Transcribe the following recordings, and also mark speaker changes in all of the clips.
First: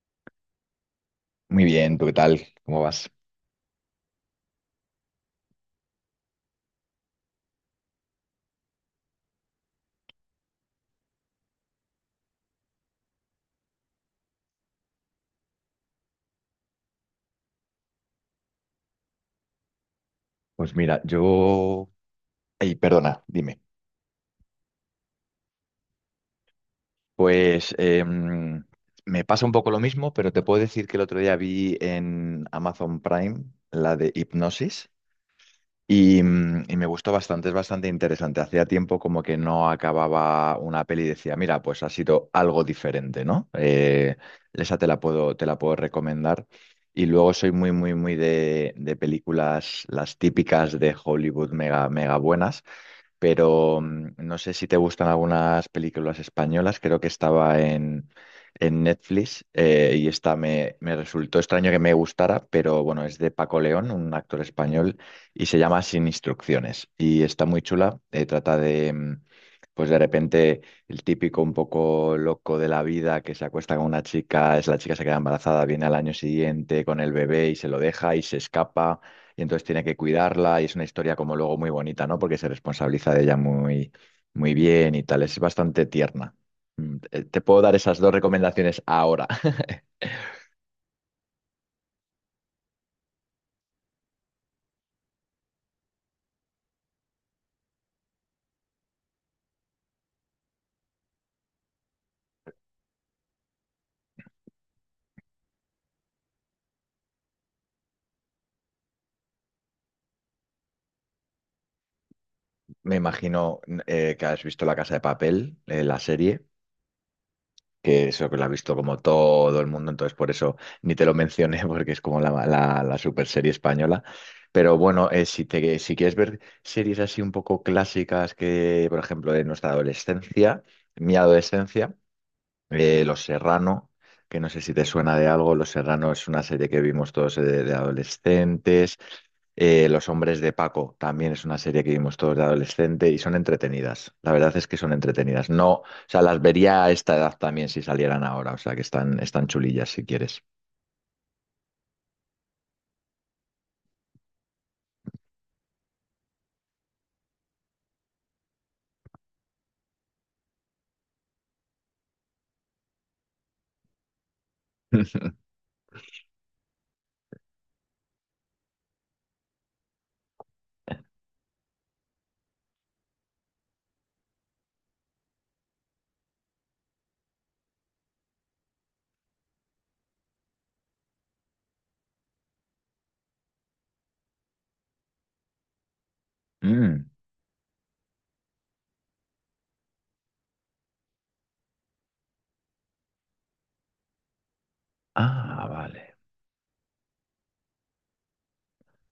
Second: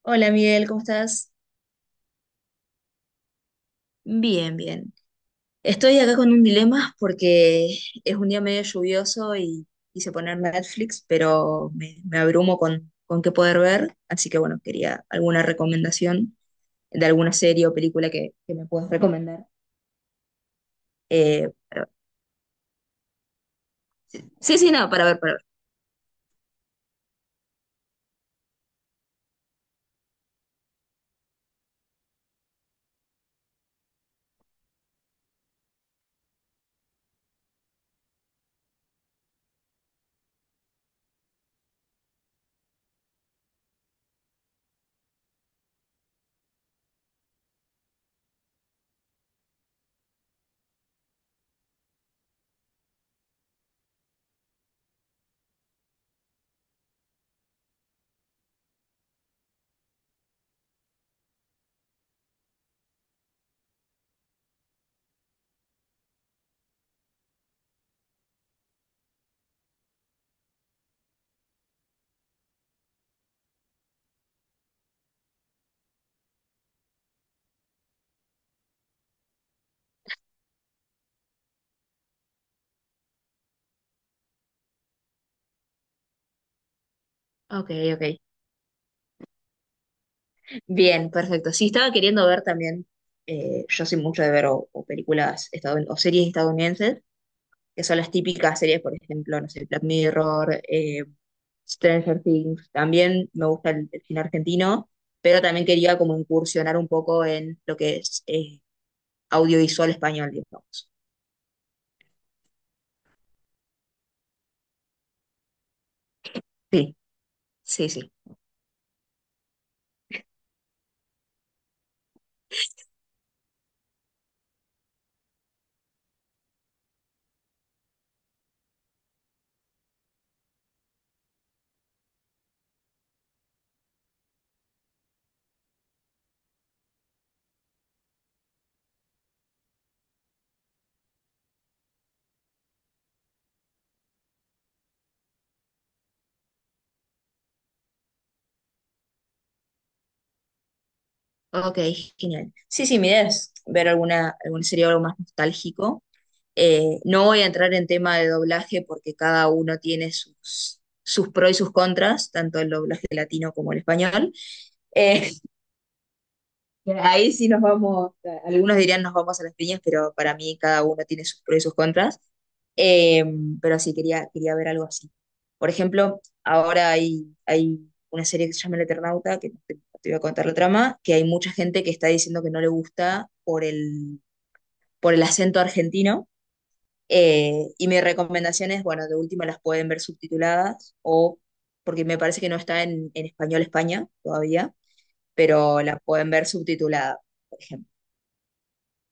Speaker 1: Hola, Miguel, ¿cómo estás?
Speaker 2: Muy bien, ¿tú qué tal? ¿Cómo vas?
Speaker 1: Bien, bien. Estoy acá con un dilema porque es un día medio lluvioso y quise poner Netflix, pero me abrumo con qué poder ver, así que bueno, quería alguna recomendación de alguna serie o película que me puedas recomendar.
Speaker 2: Pues mira,
Speaker 1: Eh,
Speaker 2: yo...
Speaker 1: para-
Speaker 2: Ay, perdona, dime.
Speaker 1: sí, sí, no, para ver, para ver.
Speaker 2: Pues me pasa un poco lo mismo, pero te puedo decir que el otro día vi en Amazon Prime la de Hipnosis y y me gustó bastante, es bastante interesante. Hacía tiempo como que no acababa una peli y decía, mira, pues ha sido algo diferente, ¿no? Esa te la puedo recomendar. Y luego soy muy, muy, muy de películas, las típicas de Hollywood mega, mega buenas. Pero no sé si te gustan algunas películas españolas, creo que en Netflix, y me resultó extraño que me gustara, pero bueno, es de Paco León, un actor español, y se llama Sin instrucciones y está muy chula, trata de... pues de repente el típico un poco loco de la vida que se acuesta con una chica, es la chica se queda embarazada, viene al año siguiente con el bebé y se lo deja y se escapa, y entonces tiene que cuidarla y es una historia como luego muy bonita, ¿no? Porque se responsabiliza de ella muy, muy bien y tal, es bastante tierna. Te puedo
Speaker 1: Ok,
Speaker 2: dar esas dos
Speaker 1: ok.
Speaker 2: recomendaciones ahora.
Speaker 1: Bien, perfecto. Sí, estaba queriendo ver también, yo soy mucho de ver o o series estadounidenses. Que son las típicas series, por ejemplo, no sé, Black Mirror, Stranger Things, también me gusta el cine argentino, pero también quería como incursionar un poco en lo que es audiovisual español, digamos.
Speaker 2: Me imagino que has visto La Casa de Papel, la serie,
Speaker 1: Sí, sí,
Speaker 2: que
Speaker 1: sí.
Speaker 2: eso que lo ha visto como todo el mundo, entonces por eso ni te lo mencioné porque es como la super serie española. Pero bueno, si te, si quieres ver series así un poco clásicas que, por ejemplo, de nuestra adolescencia, mi adolescencia, Los Serrano, que no sé si te suena de algo. Los Serrano es una serie que vimos todos, de adolescentes. Los Hombres de Paco también es una serie que vimos todos de adolescente y son entretenidas. La verdad es que son entretenidas. No, o sea, las vería a esta edad también si salieran ahora. O sea, que están chulillas si quieres.
Speaker 1: Ok, genial. Sí, sí, mi idea es ver alguna serie o algo más nostálgico. No voy a entrar en tema de doblaje porque cada uno tiene sus pros y sus contras, tanto el doblaje latino como el español. Eh, Ahí sí nos vamos, algunos dirían nos vamos a las piñas, pero para mí cada uno tiene sus pros y sus contras. Eh, pero sí, quería ver algo así. Por ejemplo, ahora hay una serie que se llama El Eternauta, que no te voy a contar la trama, que hay mucha gente que está diciendo que no le gusta por el acento argentino.
Speaker 2: Mm.
Speaker 1: Y mi recomendación es, bueno, de última las pueden ver subtituladas o porque me parece que no está en español España todavía,
Speaker 2: Ah,
Speaker 1: pero la
Speaker 2: vale.
Speaker 1: pueden ver subtitulada, por ejemplo.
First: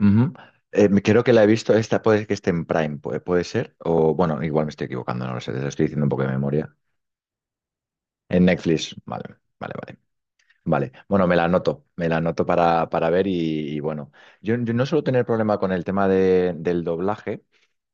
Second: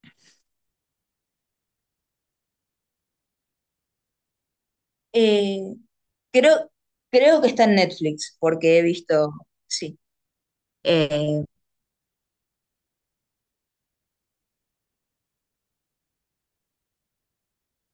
Speaker 2: Ujú. Creo que la he visto, esta puede que esté en Prime, puede ser, o bueno, igual me estoy equivocando, no lo sé, te
Speaker 1: Eh,
Speaker 2: lo estoy diciendo un poco de
Speaker 1: creo,
Speaker 2: memoria.
Speaker 1: creo que está en Netflix,
Speaker 2: En
Speaker 1: porque he
Speaker 2: Netflix, vale,
Speaker 1: visto,
Speaker 2: vale, vale.
Speaker 1: sí.
Speaker 2: Vale, bueno,
Speaker 1: Eh,
Speaker 2: me la anoto para ver y bueno, yo no suelo tener problema con el tema de- del doblaje.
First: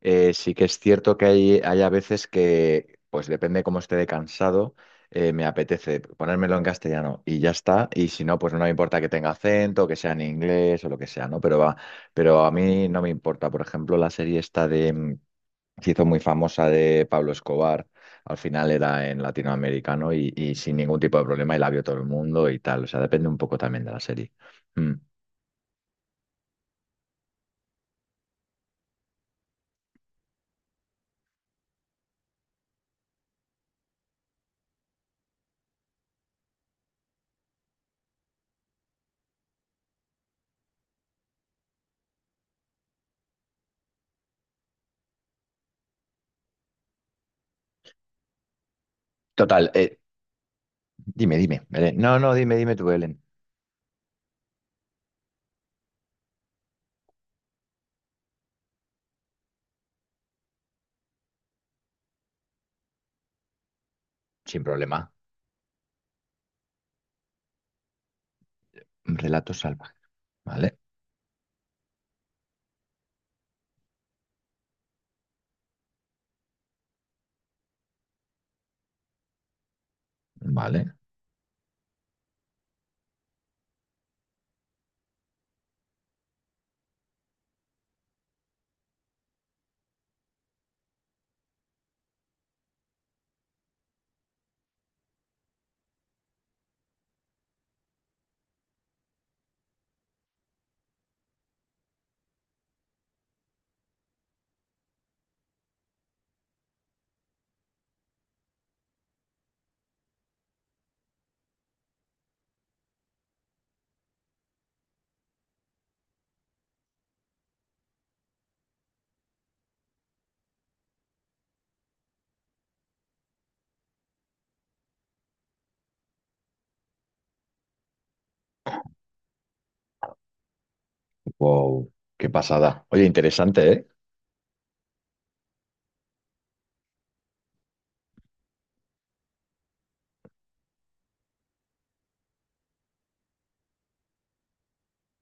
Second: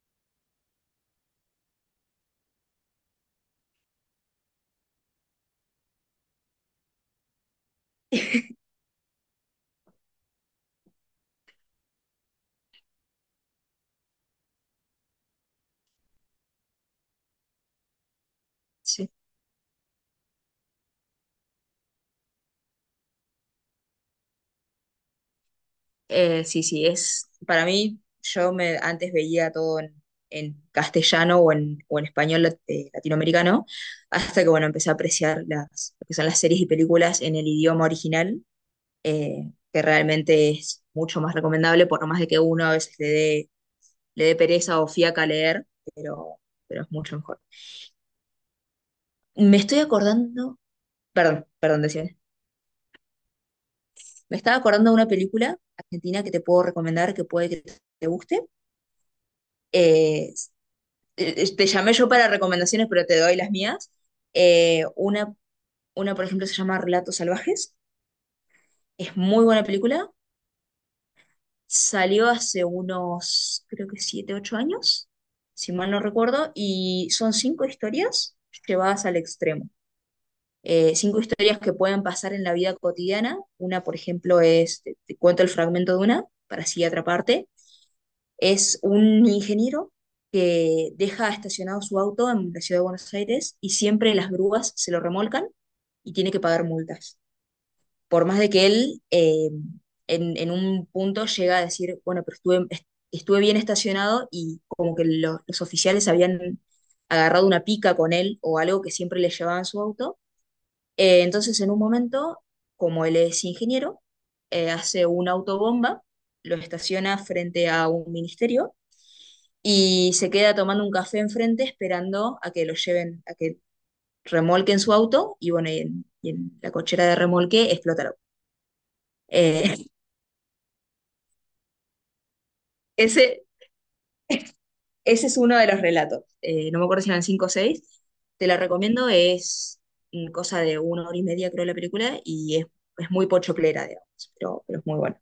Speaker 2: Sí que es cierto que hay a veces que, pues depende cómo esté de cansado, me apetece ponérmelo en castellano y ya está, y si no, pues no me importa que tenga acento, que sea en inglés o lo que sea, ¿no? Pero, va, pero a mí no me importa, por ejemplo, la serie esta de... se hizo muy famosa, de Pablo Escobar, al final era
Speaker 1: sí,
Speaker 2: en latinoamericano y sin ningún tipo de problema y la vio todo el mundo y tal. O sea, depende un poco también de la serie. Mm.
Speaker 1: sí, sí, es, para mí, antes veía todo en castellano o en español latinoamericano, hasta que, bueno, empecé a apreciar lo que son las series y películas en el idioma original, que realmente es mucho más recomendable, por más de que uno a veces le dé pereza o fiaca leer, pero, pero es mucho mejor. Me
Speaker 2: Total,
Speaker 1: estoy acordando.
Speaker 2: dime,
Speaker 1: Perdón,
Speaker 2: dime,
Speaker 1: perdón,
Speaker 2: Belén.
Speaker 1: decía.
Speaker 2: No, no, dime, dime tú, Belén.
Speaker 1: Me estaba acordando de una película argentina que te puedo recomendar, que puede que te guste. Eh, Te llamé yo para recomendaciones, pero te doy las mías.
Speaker 2: Sin
Speaker 1: Eh,
Speaker 2: problema.
Speaker 1: una, una por ejemplo, se llama Relatos Salvajes.
Speaker 2: Un
Speaker 1: Es muy
Speaker 2: Relato
Speaker 1: buena
Speaker 2: salvaje.
Speaker 1: película.
Speaker 2: Vale,
Speaker 1: Salió hace unos, creo que 7, 8 años, si mal no recuerdo, y son cinco historias llevadas al extremo.
Speaker 2: vale.
Speaker 1: Cinco historias que pueden pasar en la vida cotidiana. Una, por ejemplo, es, te cuento el fragmento de una, para así atraparte. Es un ingeniero que deja estacionado su auto en la ciudad de Buenos Aires y siempre las grúas se lo remolcan y tiene que pagar multas. Por más de que él en un punto llega a decir, bueno, pero estuve bien estacionado y como que los oficiales habían agarrado una pica con él o algo que siempre le llevaban su auto. Entonces en un momento, como él es ingeniero, hace una autobomba, lo estaciona frente a un ministerio y se queda tomando un café enfrente esperando a que lo lleven, a que remolquen su auto y bueno, y en la cochera de remolque explota el auto. Eh,
Speaker 2: Wow, qué pasada. Oye,
Speaker 1: ese,
Speaker 2: interesante, ¿eh?
Speaker 1: ese es uno de los relatos. No me acuerdo si eran 5 o seis. Te la recomiendo, es cosa de una hora y media, creo, la película y es muy pochoclera, digamos, pero es muy buena.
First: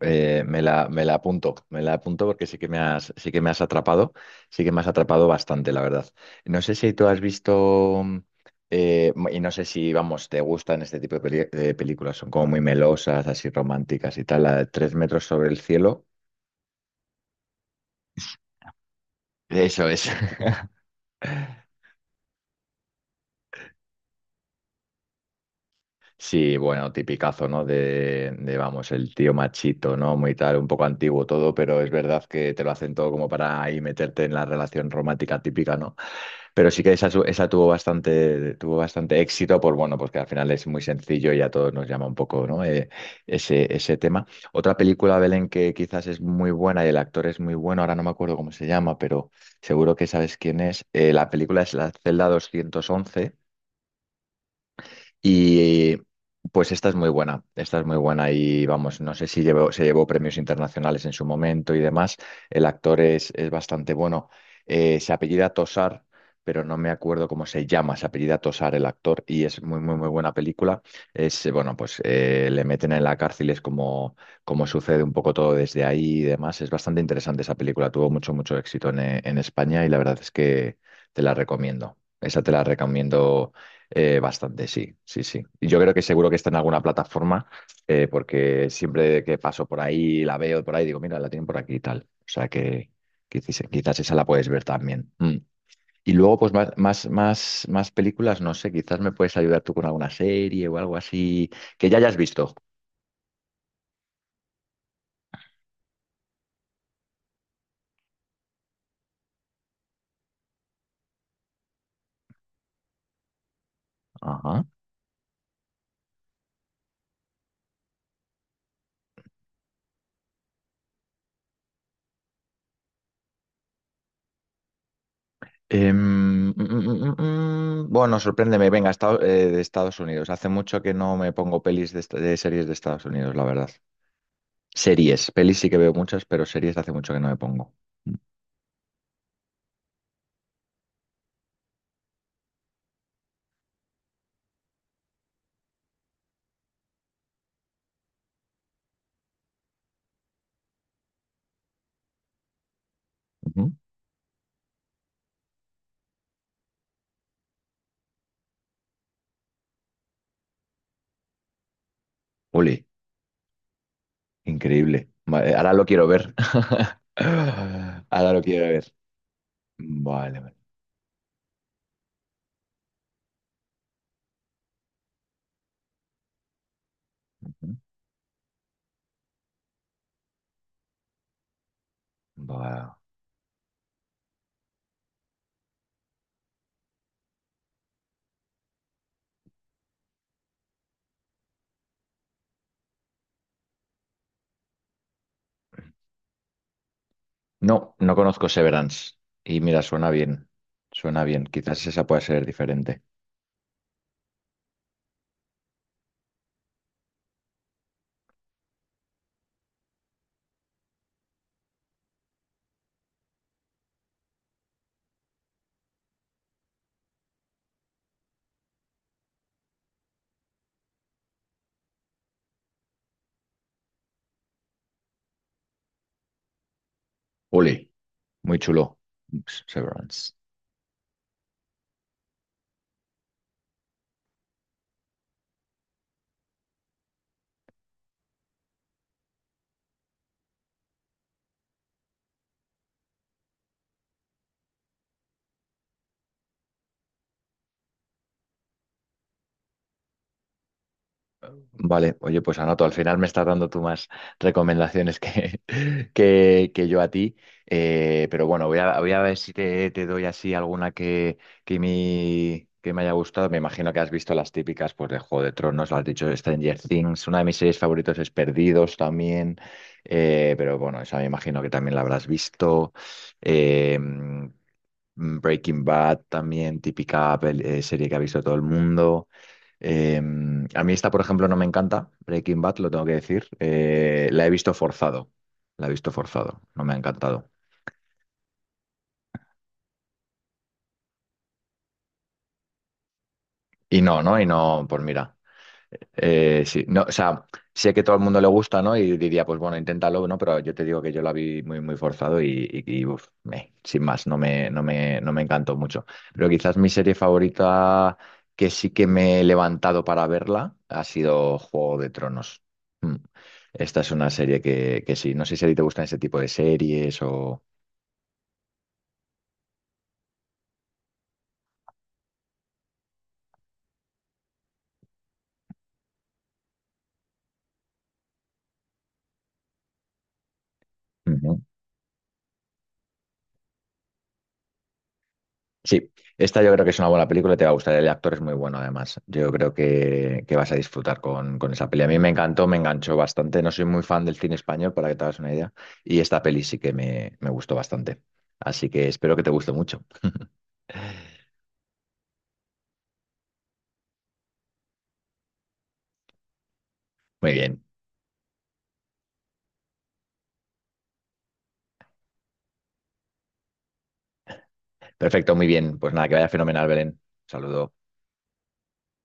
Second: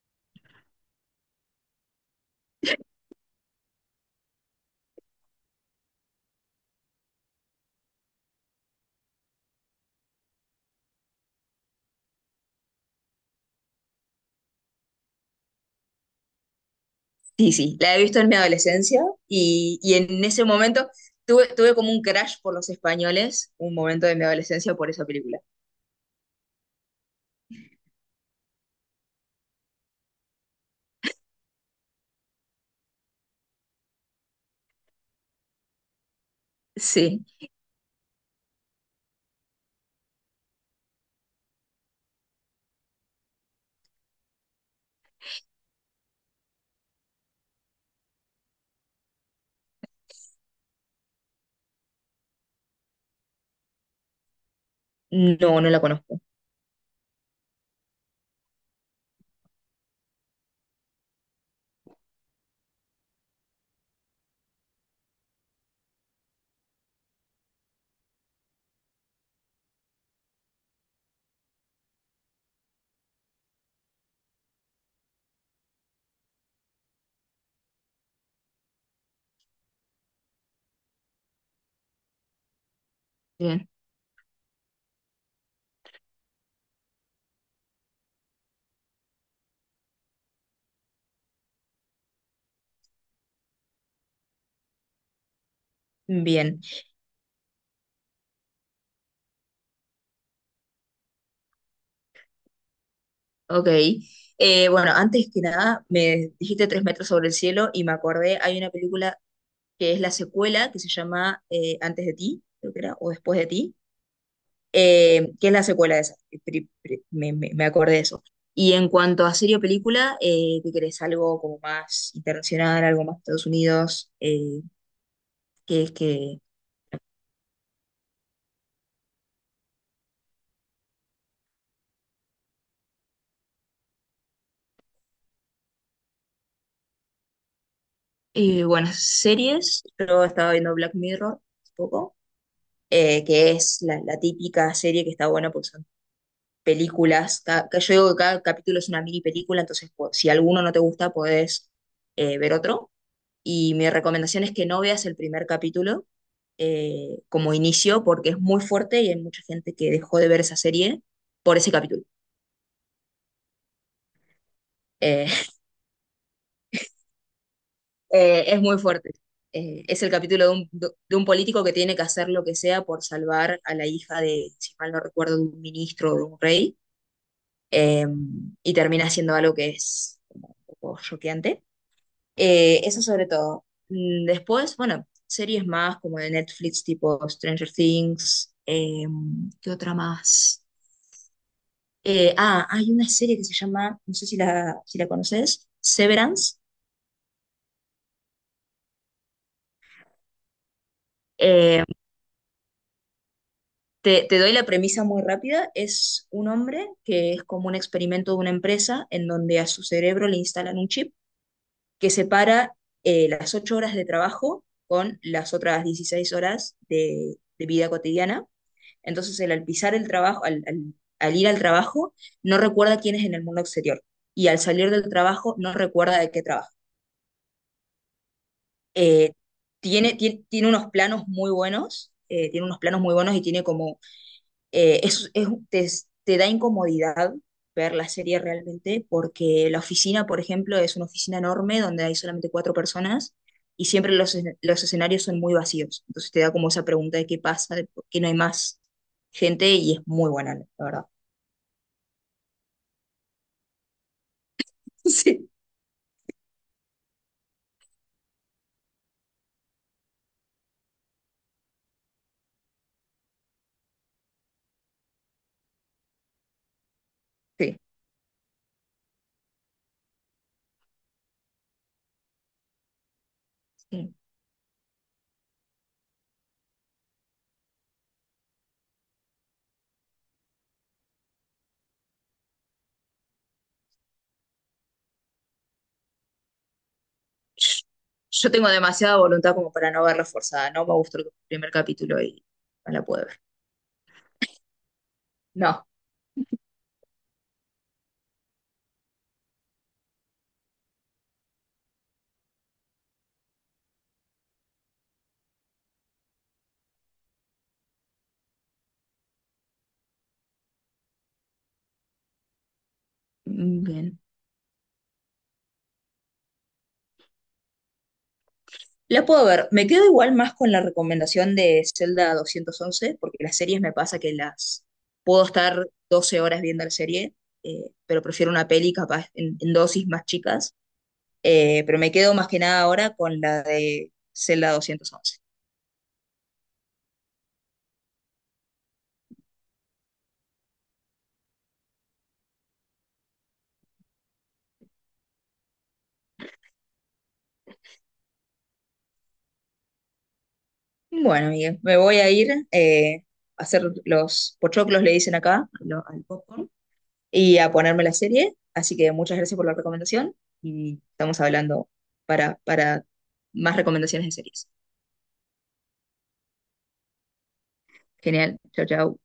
Speaker 2: Me la apunto porque sí que me has, sí que me has atrapado, sí que me has atrapado bastante, la verdad. No sé si tú has visto, y no sé si, vamos, te gustan este tipo de, peli- de películas, son como muy melosas, así románticas y tal, la de Tres metros sobre el cielo.
Speaker 1: Sí, sí, la he visto en mi adolescencia y,
Speaker 2: Eso
Speaker 1: y
Speaker 2: es.
Speaker 1: en ese momento tuve como un crash por los españoles, un momento de mi adolescencia por esa película.
Speaker 2: Sí, bueno, tipicazo, ¿no? Vamos, el tío machito, ¿no? Muy tal, un poco antiguo todo, pero es verdad que te lo hacen todo como para ahí meterte en la relación romántica típica, ¿no? Pero sí que esa, su-
Speaker 1: Sí.
Speaker 2: esa tuvo bastante éxito, por bueno, pues que al final es muy sencillo y a todos nos llama un poco, ¿no? Ese tema. Otra película, Belén, que quizás es muy buena y el actor es muy bueno, ahora no me acuerdo cómo se llama, pero seguro que sabes quién es. La película es La Celda 211. Y
Speaker 1: No, no la conozco.
Speaker 2: pues esta es muy buena, esta es muy buena y vamos, no sé si llevó- se llevó premios internacionales en su momento y demás. El actor es bastante bueno. Se apellida Tosar, pero no me acuerdo cómo se llama, se apellida Tosar el actor y es muy, muy, muy buena película. Es, bueno, pues le meten en la cárcel, es como, como sucede un poco todo desde ahí y demás. Es bastante interesante esa película, tuvo mucho, mucho éxito en España y la verdad es que te la recomiendo. Esa te la recomiendo
Speaker 1: Bien,
Speaker 2: bastante, sí, sí, sí. Y yo creo que seguro que está en alguna plataforma, porque siempre que paso por ahí, la veo por ahí, digo, mira, la tienen por aquí y tal. O sea que quizás, quizás esa la puedes ver también. Mm. Y luego, pues
Speaker 1: bien,
Speaker 2: más, más, más, más películas, no sé, quizás me puedes ayudar tú con alguna serie o algo así que ya hayas visto.
Speaker 1: ok. Bueno, antes que nada, me dijiste Tres metros sobre el cielo y me acordé, hay una película que es la secuela, que se llama Antes de ti, creo que era, o Después de ti,
Speaker 2: Ajá.
Speaker 1: que es la secuela de esa. Me me acordé de eso. Y en cuanto a serie o película, ¿qué querés? Algo como más internacional, algo más Estados Unidos, que es
Speaker 2: Em,
Speaker 1: que.
Speaker 2: mm, mm, mm. Bueno, sorpréndeme, venga, esta- de Estados Unidos. Hace mucho que no me pongo pelis de, esta- de series de Estados Unidos, la verdad. Series, pelis sí que veo muchas, pero series hace mucho que no me pongo.
Speaker 1: Bueno, series, yo estaba viendo Black Mirror hace poco, que es la típica serie que está buena porque son que yo digo que cada capítulo es una mini película, entonces si alguno no te gusta, podés ver otro.
Speaker 2: Ujú.
Speaker 1: Y mi recomendación es que no veas el primer capítulo como inicio porque es muy fuerte y hay mucha gente que dejó de ver esa serie por ese capítulo.
Speaker 2: Ole, increíble.
Speaker 1: Eh,
Speaker 2: Vale, ahora lo quiero ver. Ahora lo
Speaker 1: es
Speaker 2: quiero
Speaker 1: muy
Speaker 2: ver.
Speaker 1: fuerte. Es el
Speaker 2: Vale,
Speaker 1: capítulo de
Speaker 2: vale.
Speaker 1: un político que tiene que hacer lo que sea por salvar a la hija de, si mal no recuerdo, de un ministro o de un rey
Speaker 2: Ujú.
Speaker 1: eh, y termina siendo algo que es un poco choqueante.
Speaker 2: Va.
Speaker 1: Eso sobre todo. Después, bueno, series más como de Netflix, tipo Stranger Things, ¿qué otra más? Hay una serie que se llama, no sé si la conoces, Severance.
Speaker 2: No, no conozco Severance. Y mira, suena bien. Suena bien.
Speaker 1: Eh,
Speaker 2: Quizás esa pueda ser diferente.
Speaker 1: te doy la premisa muy rápida. Es un hombre que es como un experimento de una empresa en donde a su cerebro le instalan un chip que separa las 8 horas de trabajo con las otras 16 horas de vida cotidiana. Entonces, él, al pisar el trabajo, al ir al trabajo, no recuerda quién es en el mundo exterior. Y al salir del trabajo, no recuerda de qué trabaja.
Speaker 2: Ole, muy chulo.
Speaker 1: Eh, tiene,
Speaker 2: Severance.
Speaker 1: tiene, tiene, unos planos muy buenos, tiene unos planos muy buenos y tiene como eh, es, es- te, te da incomodidad ver la serie realmente, porque la oficina, por ejemplo, es una oficina enorme donde hay solamente cuatro personas y siempre los escenarios son muy vacíos. Entonces te da como esa pregunta de qué pasa, de por qué no hay más gente y es muy buena, la verdad.
Speaker 2: Vale, oye, pues anoto, al final me estás dando tú más recomendaciones
Speaker 1: Sí,
Speaker 2: que, que yo a ti. Pero bueno, voy a ver si te, te doy así alguna que, mi- que me haya gustado. Me imagino que has visto las típicas, pues de Juego de Tronos, lo has dicho Stranger Things, una de mis
Speaker 1: sí,
Speaker 2: series favoritos es Perdidos también. Pero bueno, esa me imagino que también la habrás visto. Eh,
Speaker 1: sí.
Speaker 2: Mm, Breaking Bad también, típica pel- serie que ha visto todo el mundo. Em, a mí esta, por ejemplo, no me encanta, Breaking Bad, lo tengo que decir. La he visto forzado, la he visto forzado, no me ha encantado.
Speaker 1: Yo tengo demasiada voluntad como para no verla forzada, no me gustó el primer capítulo y no la puedo ver.
Speaker 2: Y no, ¿no? Y no, pues mira.
Speaker 1: No,
Speaker 2: Sí, no, o sea, sé que todo el mundo le gusta, ¿no? Y diría, pues bueno, inténtalo, ¿no? Pero yo te digo que yo la vi muy, muy forzado y, uf, me- sin más, no me encantó mucho. Pero quizás mi serie favorita que sí que me he levantado para verla ha sido Juego de Tronos. Mm.
Speaker 1: mm,
Speaker 2: Esta es
Speaker 1: bien.
Speaker 2: una serie que sí, no sé si a ti te gustan ese tipo de series o...
Speaker 1: La puedo ver. Me quedo igual más con la recomendación de Zelda 211 porque las series me pasa que las puedo estar 12 horas viendo la serie, pero prefiero una peli capaz en dosis más chicas. Pero me quedo más que nada ahora con la de Zelda 211.
Speaker 2: Sí, esta yo creo que es una buena película, te va a gustar, el actor es muy bueno además, yo creo que vas a disfrutar con esa peli. A mí me encantó, me enganchó bastante, no soy muy fan del cine español, para que te hagas una idea, y esta peli sí que me gustó bastante, así que espero que te guste mucho.
Speaker 1: Bueno, Miguel, me voy a ir, a hacer los pochoclos, le dicen acá, al popcorn,
Speaker 2: Muy
Speaker 1: y a
Speaker 2: bien,
Speaker 1: ponerme la serie. Así que muchas gracias por la recomendación y estamos hablando para más recomendaciones de series.
Speaker 2: perfecto, muy bien, pues nada, que vaya fenomenal, Belén. Saludo.
Speaker 1: Genial. Chao, chao.